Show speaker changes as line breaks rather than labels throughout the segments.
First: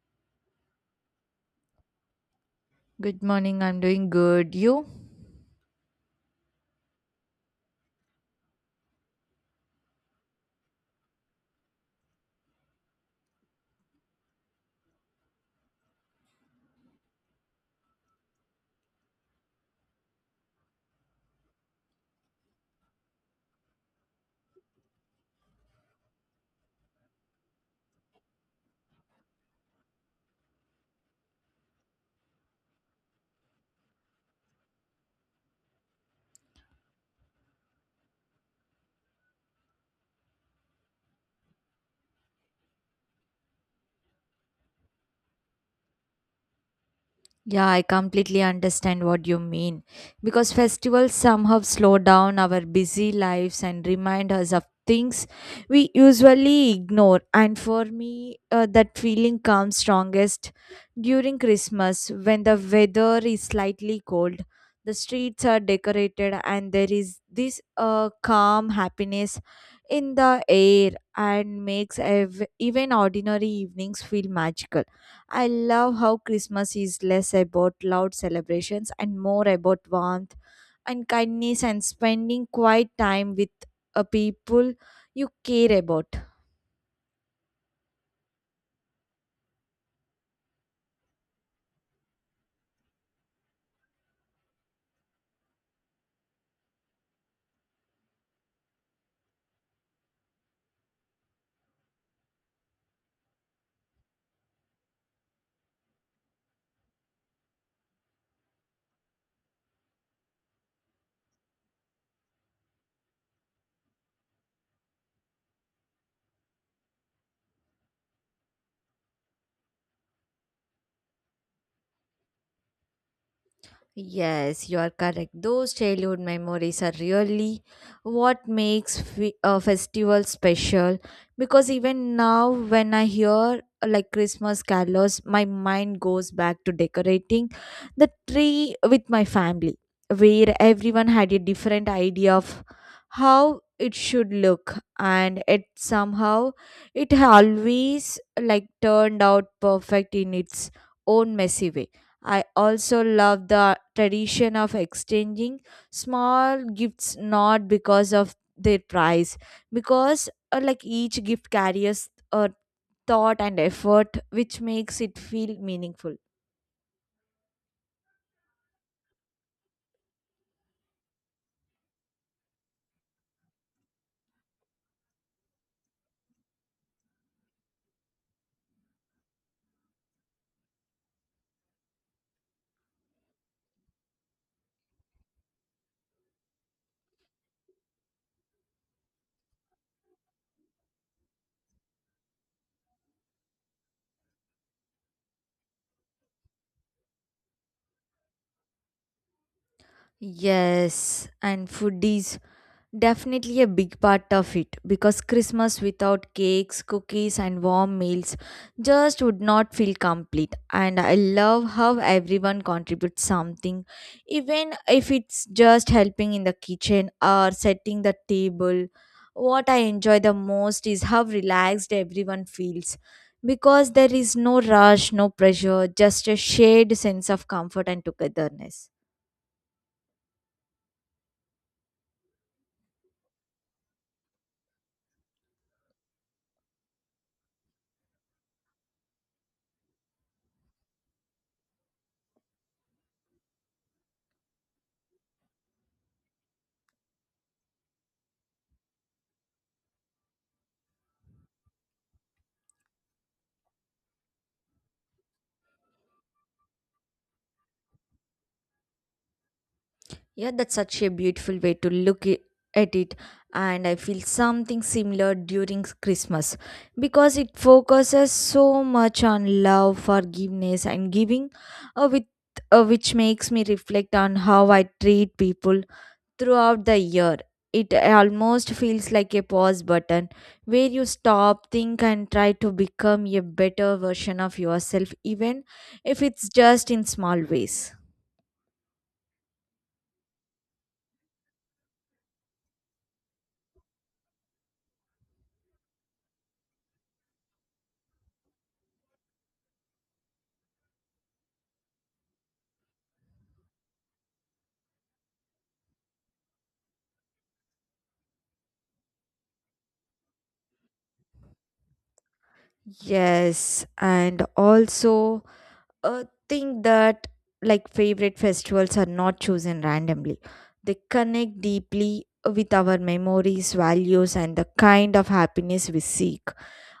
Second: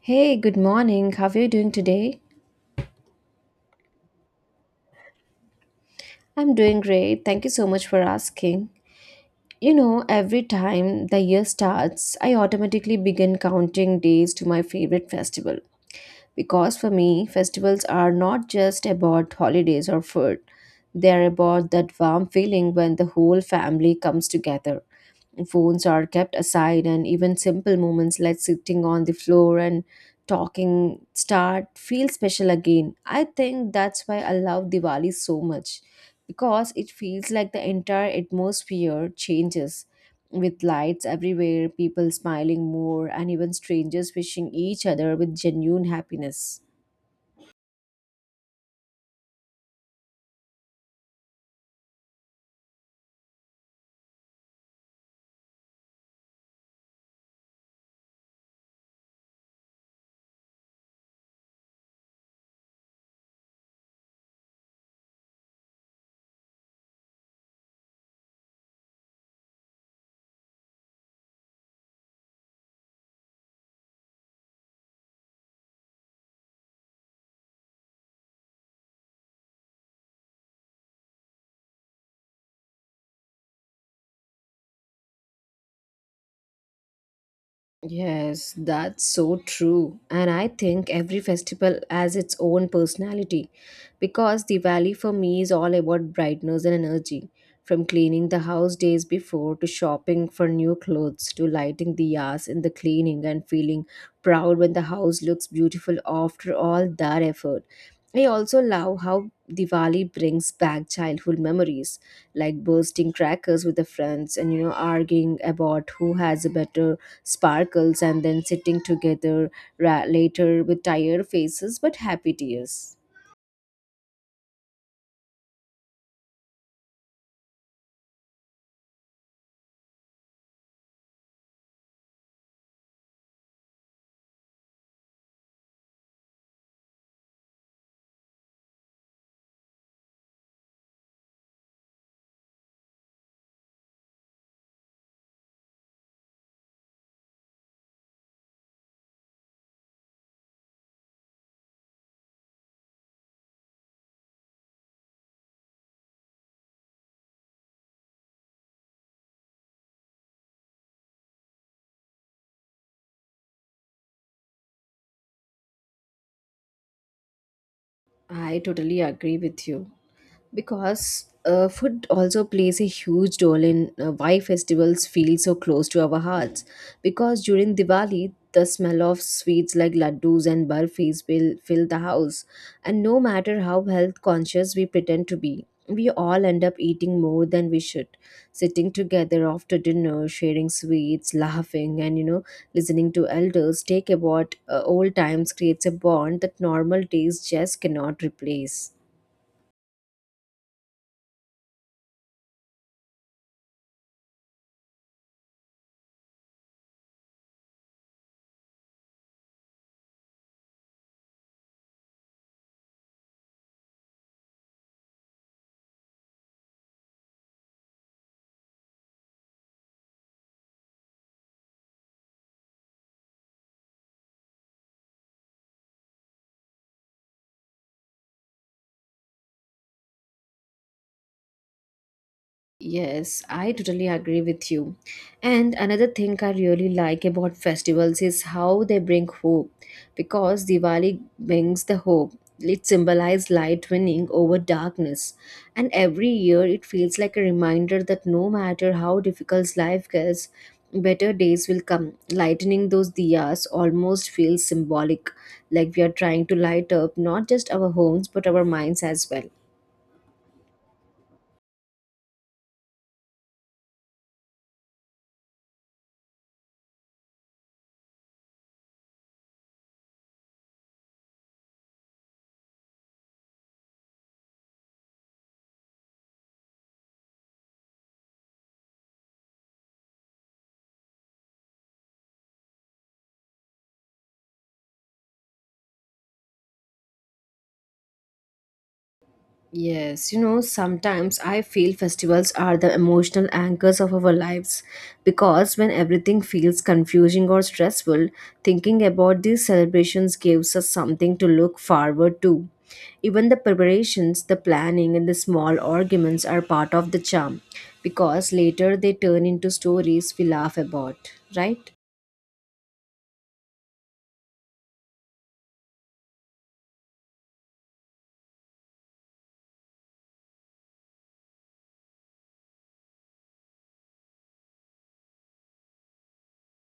Hey, good morning. How are you doing today?
Good morning, I'm doing good. You?
I'm doing great. Thank you so much for asking. You know, every time the year starts, I automatically begin counting days to my favorite festival. Because for me, festivals are not just about holidays or food, they are about that warm feeling when the whole family comes together. Phones are kept aside, and even simple moments like sitting on the floor and talking start feel special again. I think that's why I love Diwali so much because it feels like the entire atmosphere changes with lights everywhere, people smiling more, and even strangers wishing each other with genuine happiness.
Yeah, I completely understand what you mean. Because festivals somehow slow down our busy lives and remind us of things we usually ignore. And for me, that feeling comes strongest during Christmas when the weather is slightly cold. The streets are decorated, and there is this calm happiness in the air and makes even ordinary evenings feel magical. I love how Christmas is less about loud celebrations and more about warmth and kindness and spending quiet time with a people you care about.
Yes, that's so true. And I think every festival has its own personality because Diwali for me is all about brightness and energy. From cleaning the house days before to shopping for new clothes to lighting the yas in the cleaning and feeling proud when the house looks beautiful after all that effort. I also love how Diwali brings back childhood memories like bursting crackers with the friends and, you know, arguing about who has a better sparkles and then sitting together later with tired faces but happy tears.
Yes, you are correct. Those childhood memories are really what makes a festival special because even now, when I hear like Christmas carols, my mind goes back to decorating the tree with my family, where everyone had a different idea of how it should look, and it somehow, it always like turned out perfect in its own messy way. I also love the tradition of exchanging small gifts, not because of their price, because like each gift carries a thought and effort which makes it feel meaningful.
I totally agree with you, because food also plays a huge role in why festivals feel so close to our hearts, because during Diwali the smell of sweets like laddus and burfis will fill the house, and no matter how health conscious we pretend to be, we all end up eating more than we should. Sitting together after dinner, sharing sweets, laughing, and, you know, listening to elders take about old times creates a bond that normal days just cannot replace.
Yes, and foodies. Definitely a big part of it because Christmas without cakes, cookies, and warm meals just would not feel complete. And I love how everyone contributes something, even if it's just helping in the kitchen or setting the table. What I enjoy the most is how relaxed everyone feels because there is no rush, no pressure, just a shared sense of comfort and togetherness.
Yes, I totally agree with you. And another thing I really like about festivals is how they bring hope, because Diwali brings the hope. It symbolizes light winning over darkness. And every year it feels like a reminder that no matter how difficult life gets, better days will come. Lightening those diyas almost feels symbolic, like we are trying to light up not just our homes but our minds as well.
Yeah, that's such a beautiful way to look at it. And I feel something similar during Christmas because it focuses so much on love, forgiveness, and giving, uh, with, which makes me reflect on how I treat people throughout the year. It almost feels like a pause button where you stop, think, and try to become a better version of yourself, even if it's just in small ways.
Yes, you know, sometimes I feel festivals are the emotional anchors of our lives, because when everything feels confusing or stressful, thinking about these celebrations gives us something to look forward to. Even the preparations, the planning, and the small arguments are part of the charm, because later they turn into stories we laugh about, right?
Yes, and also a thing that like favorite festivals are not chosen randomly. They connect deeply with our memories, values, and the kind of happiness we seek.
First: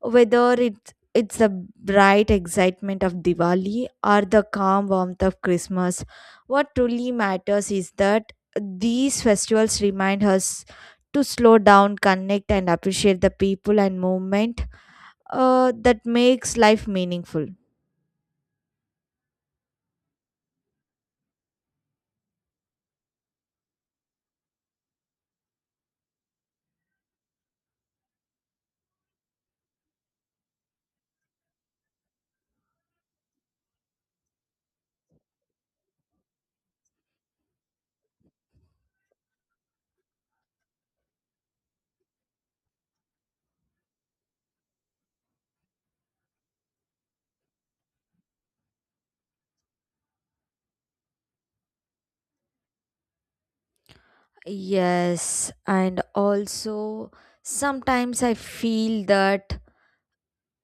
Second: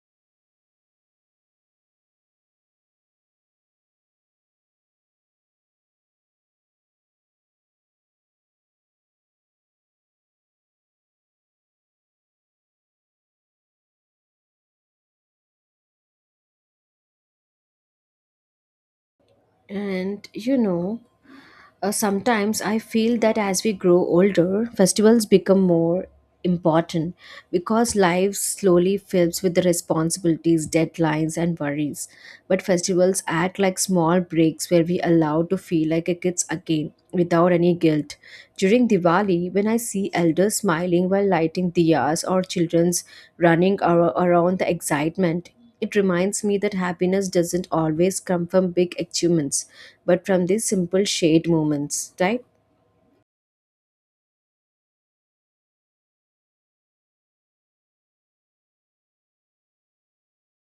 Whether it's the bright excitement of Diwali or the calm warmth of Christmas, what truly matters is that these festivals remind us to slow down, connect, and appreciate the people and movement that makes life meaningful.
And you know, sometimes I feel that as we grow older, festivals become more important, because life slowly fills with the responsibilities, deadlines, and worries. But festivals act like small breaks where we allow to feel like a kids again without any guilt. During Diwali, when I see elders smiling while lighting diyas or children's running around the excitement, it reminds me that happiness doesn't always come from big achievements, but from these simple shared moments, right?
Yes, and also sometimes I feel that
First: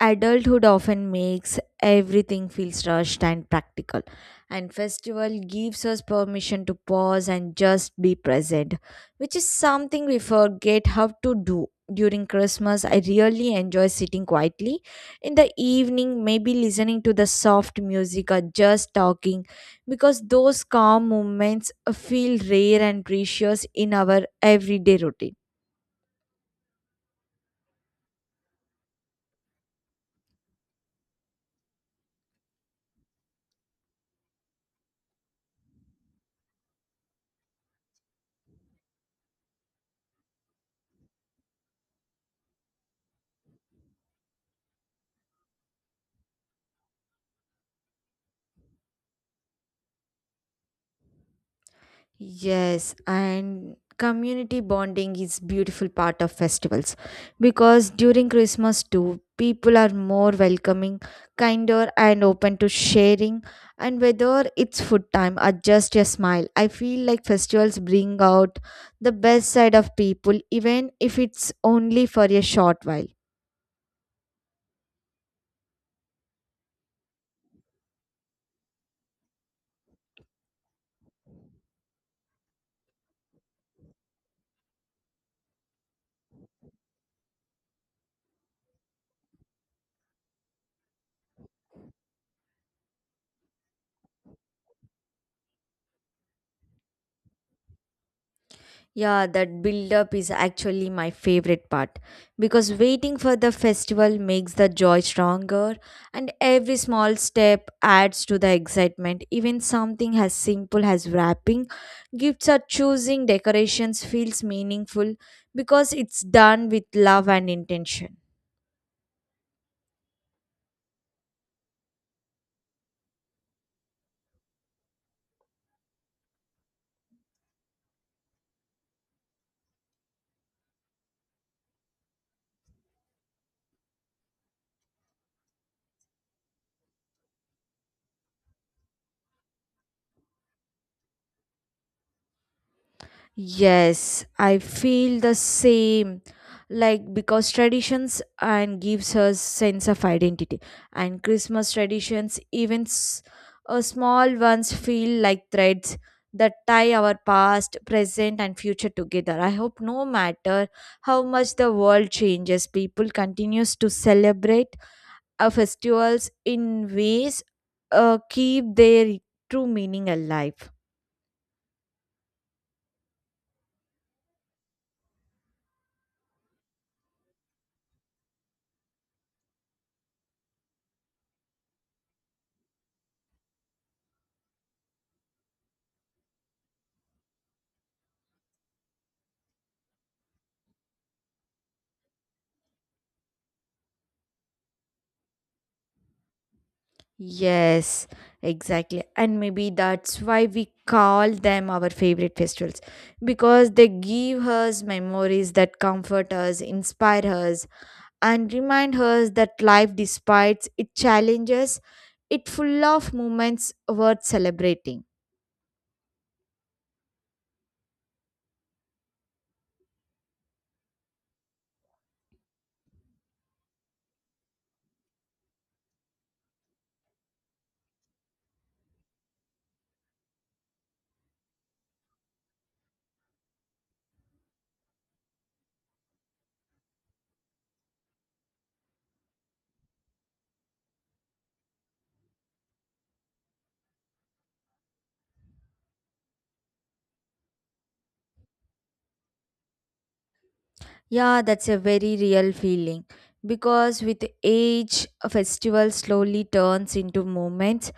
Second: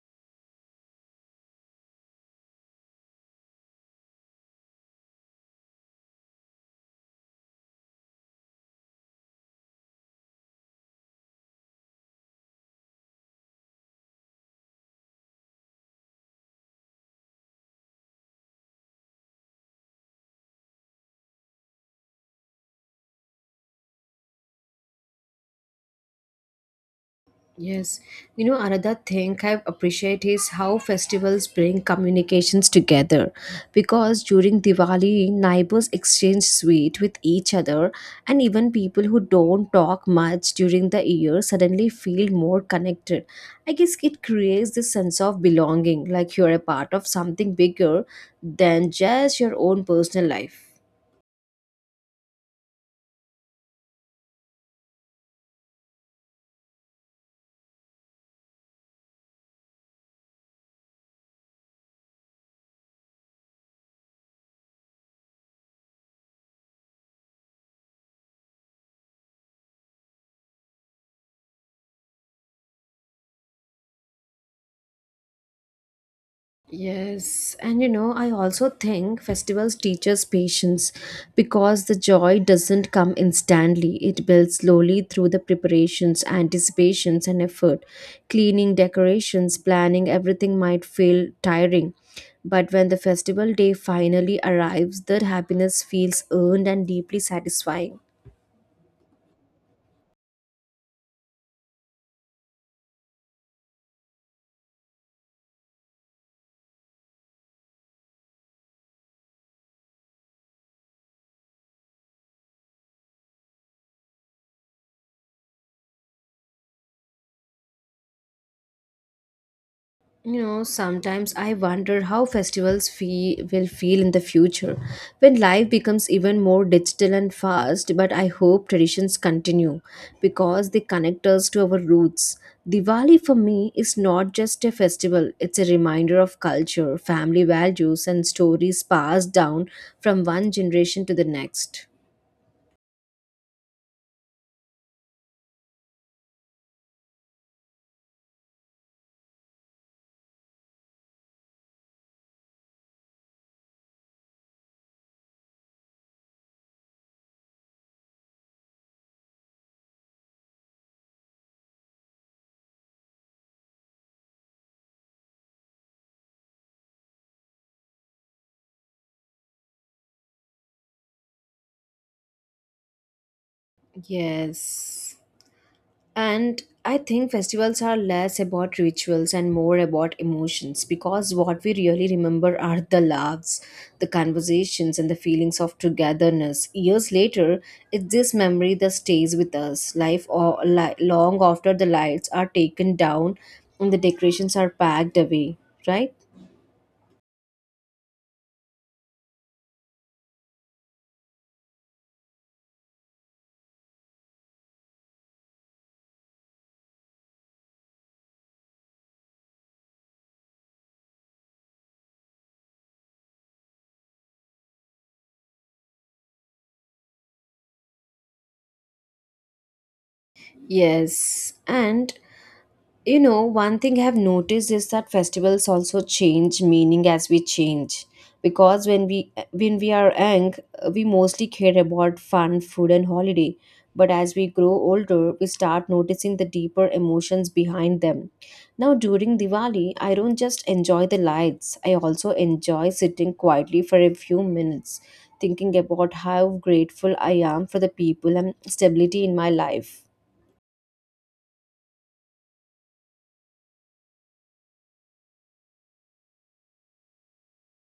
adulthood often makes everything feels rushed and practical, and festival gives us permission to pause and just be present, which is something we forget how to do. During Christmas, I really enjoy sitting quietly in the evening, maybe listening to the soft music or just talking, because those calm moments feel rare and precious in our everyday routine.
Yes, you know, another thing I appreciate is how festivals bring communications together. Because during Diwali, neighbors exchange sweet with each other, and even people who don't talk much during the year suddenly feel more connected. I guess it creates this sense of belonging, like you're a part of something bigger than just your own personal life.
Yes, and community bonding is beautiful part of festivals because during Christmas too, people are more welcoming, kinder and open to sharing, and whether it's food time or just a smile. I feel like festivals bring out the best side of people even if it's only for a short while.
Yes, and you know, I also think festivals teach us patience, because the joy doesn't come instantly. It builds slowly through the preparations, anticipations, and effort. Cleaning, decorations, planning, everything might feel tiring. But when the festival day finally arrives, the happiness feels earned and deeply satisfying.
Yeah, that build up is actually my favorite part because waiting for the festival makes the joy stronger and every small step adds to the excitement. Even something as simple as wrapping gifts or choosing decorations feels meaningful because it's done with love and intention.
You know, sometimes I wonder how festivals will feel in the future when life becomes even more digital and fast. But I hope traditions continue because they connect us to our roots. Diwali for me is not just a festival, it's a reminder of culture, family values, and stories passed down from one generation to the next.
Yes, I feel the same. Like because traditions and gives us sense of identity, and Christmas traditions, even small ones, feel like threads that tie our past, present, and future together. I hope no matter how much the world changes, people continues to celebrate our festivals in ways keep their true meaning alive.
Yes. And I think festivals are less about rituals and more about emotions, because what we really remember are the laughs, the conversations, and the feelings of togetherness. Years later, it's this memory that stays with us, life or long after the lights are taken down and the decorations are packed away, right?
Yes, exactly. And maybe that's why we call them our favorite festivals because they give us memories that comfort us, inspire us, and remind us that life, despite its challenges, it full of moments worth celebrating.
Yes. And you know, one thing I have noticed is that festivals also change meaning as we change. Because when we are young, we mostly care about fun, food, and holiday. But as we grow older, we start noticing the deeper emotions behind them. Now, during Diwali, I don't just enjoy the lights. I also enjoy sitting quietly for a few minutes, thinking about how grateful I am for the people and stability in my life.
Yeah, that's a very real feeling because with age, a festival slowly turns into moments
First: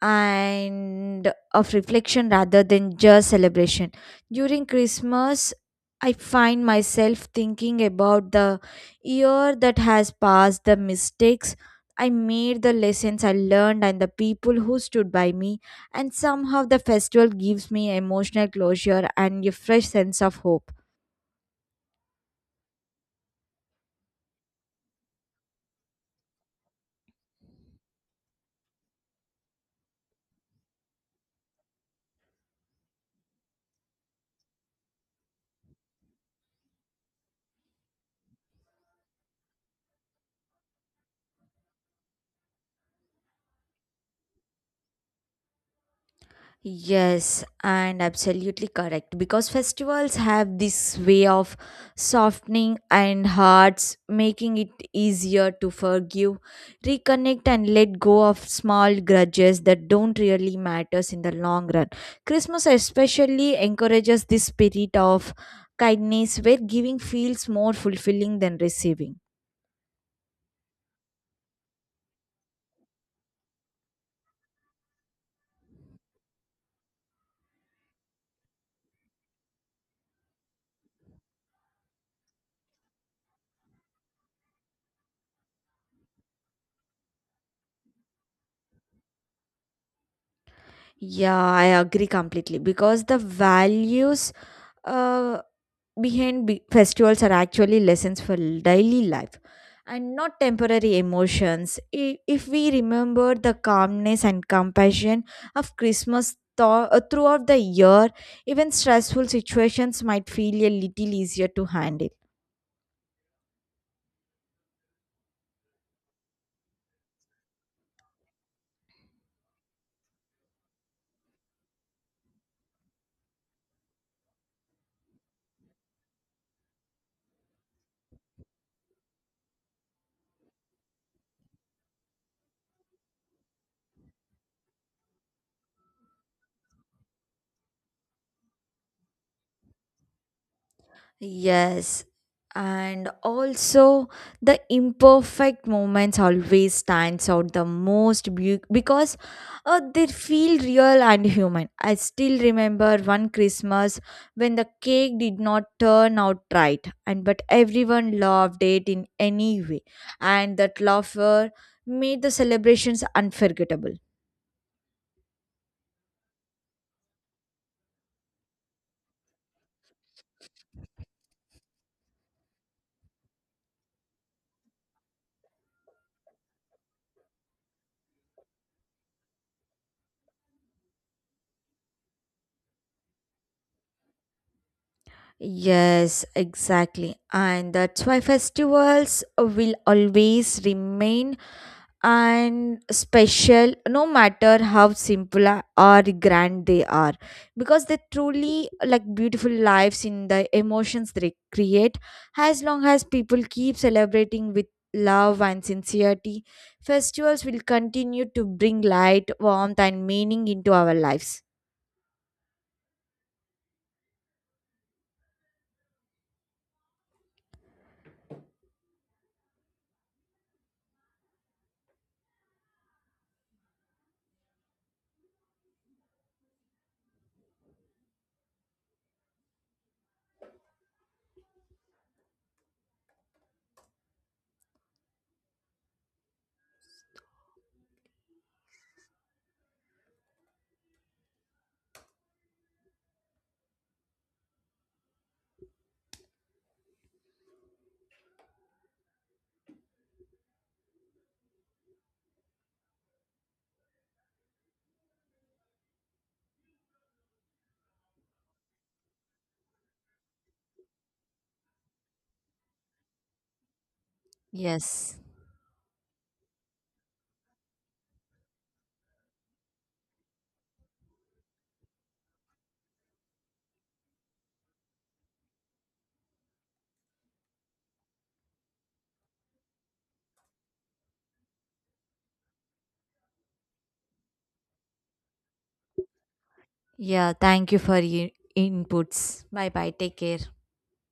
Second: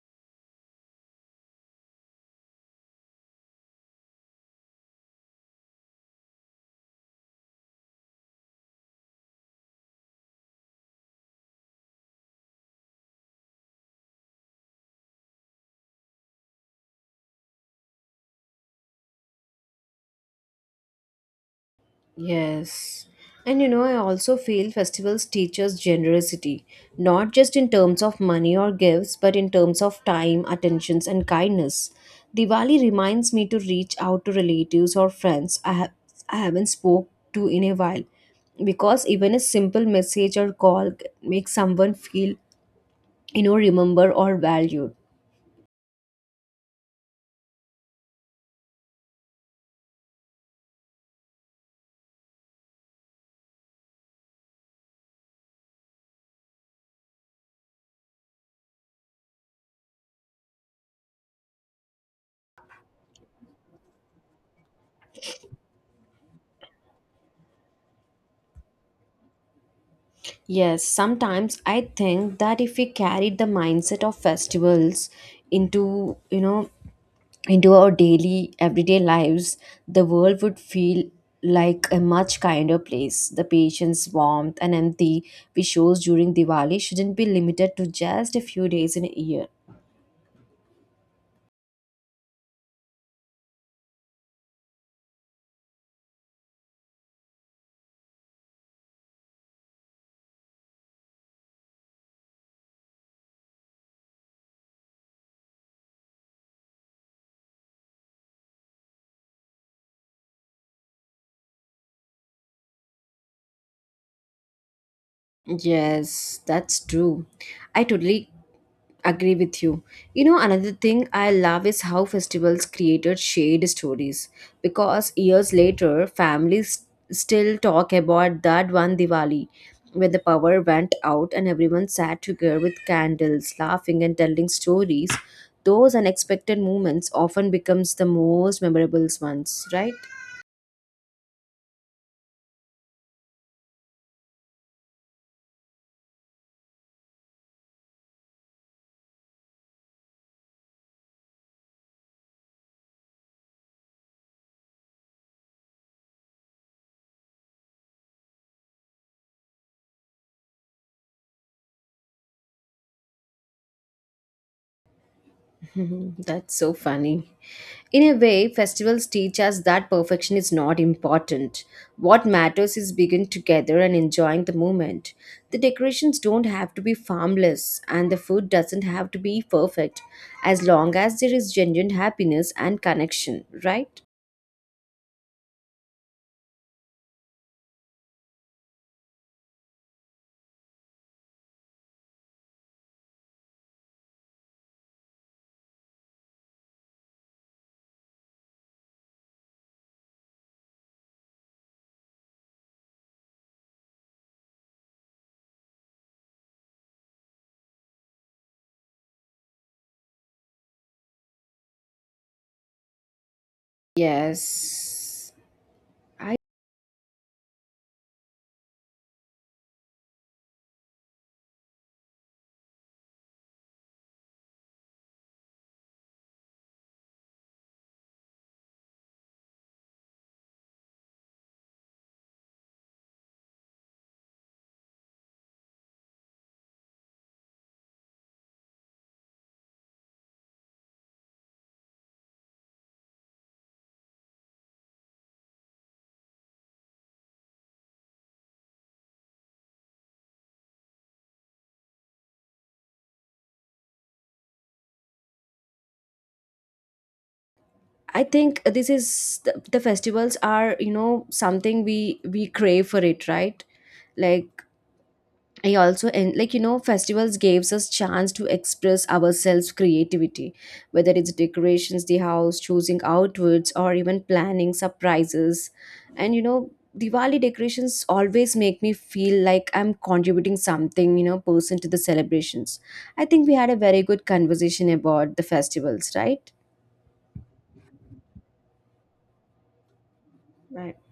and of reflection rather than just celebration. During Christmas, I find myself thinking about the year that has passed, the mistakes I made, the lessons I learned, and the people who stood by me. And somehow the festival gives me emotional closure and a fresh sense of hope.
Yes. And you know, I also feel festivals teach us generosity, not just in terms of money or gifts, but in terms of time, attentions, and kindness. Diwali reminds me to reach out to relatives or friends I haven't spoke to in a while, because even a simple message or call makes someone feel, you know, remembered or valued.
Yes, and absolutely correct. Because festivals have this way of softening and hearts, making it easier to forgive, reconnect, and let go of small grudges that don't really matters in the long run. Christmas especially encourages this spirit of kindness, where giving feels more fulfilling than receiving.
Yes, sometimes I think that if we carried the mindset of festivals into, you know, into our daily, everyday lives, the world would feel like a much kinder place. The patience, warmth, and empathy we show during Diwali shouldn't be limited to just a few days in a year.
Yeah, I agree completely because the values uh, behind festivals are actually lessons for daily life and not temporary emotions. If we remember the calmness and compassion of Christmas throughout the year, even stressful situations might feel a little easier to handle.
Yes, that's true. I totally agree with you. You know, another thing I love is how festivals created shared stories, because years later families still talk about that one Diwali when the power went out and everyone sat together with candles, laughing and telling stories. Those unexpected moments often becomes the most memorable ones, right?
Yes, and also the imperfect moments always stands out the most because they feel real and human. I still remember one Christmas when the cake did not turn out right, and but everyone loved it in any way, and that laughter made the celebrations unforgettable.
Mhm. That's so funny. In a way, festivals teach us that perfection is not important. What matters is being together and enjoying the moment. The decorations don't have to be harmless, and the food doesn't have to be perfect, as long as there is genuine happiness and connection, right?
Yes, exactly. And that's why festivals will always remain and special no matter how simple or grand they are, because they truly like beautiful lives in the emotions they create. As long as people keep celebrating with love and sincerity, festivals will continue to bring light, warmth and meaning into our lives.
Yes. I I think this is the festivals are, you know, something we crave for it, right? Like
Yes.
I also and, like, you know, festivals gives us chance to express ourselves creativity, whether it's decorations the house, choosing outfits, or even planning surprises. And, you know, Diwali decorations always make me feel like I'm contributing something, you know, person to the celebrations. I think we had a very good conversation about the festivals, right?
Yeah, thank you for your inputs. Bye bye. Take care.
Right.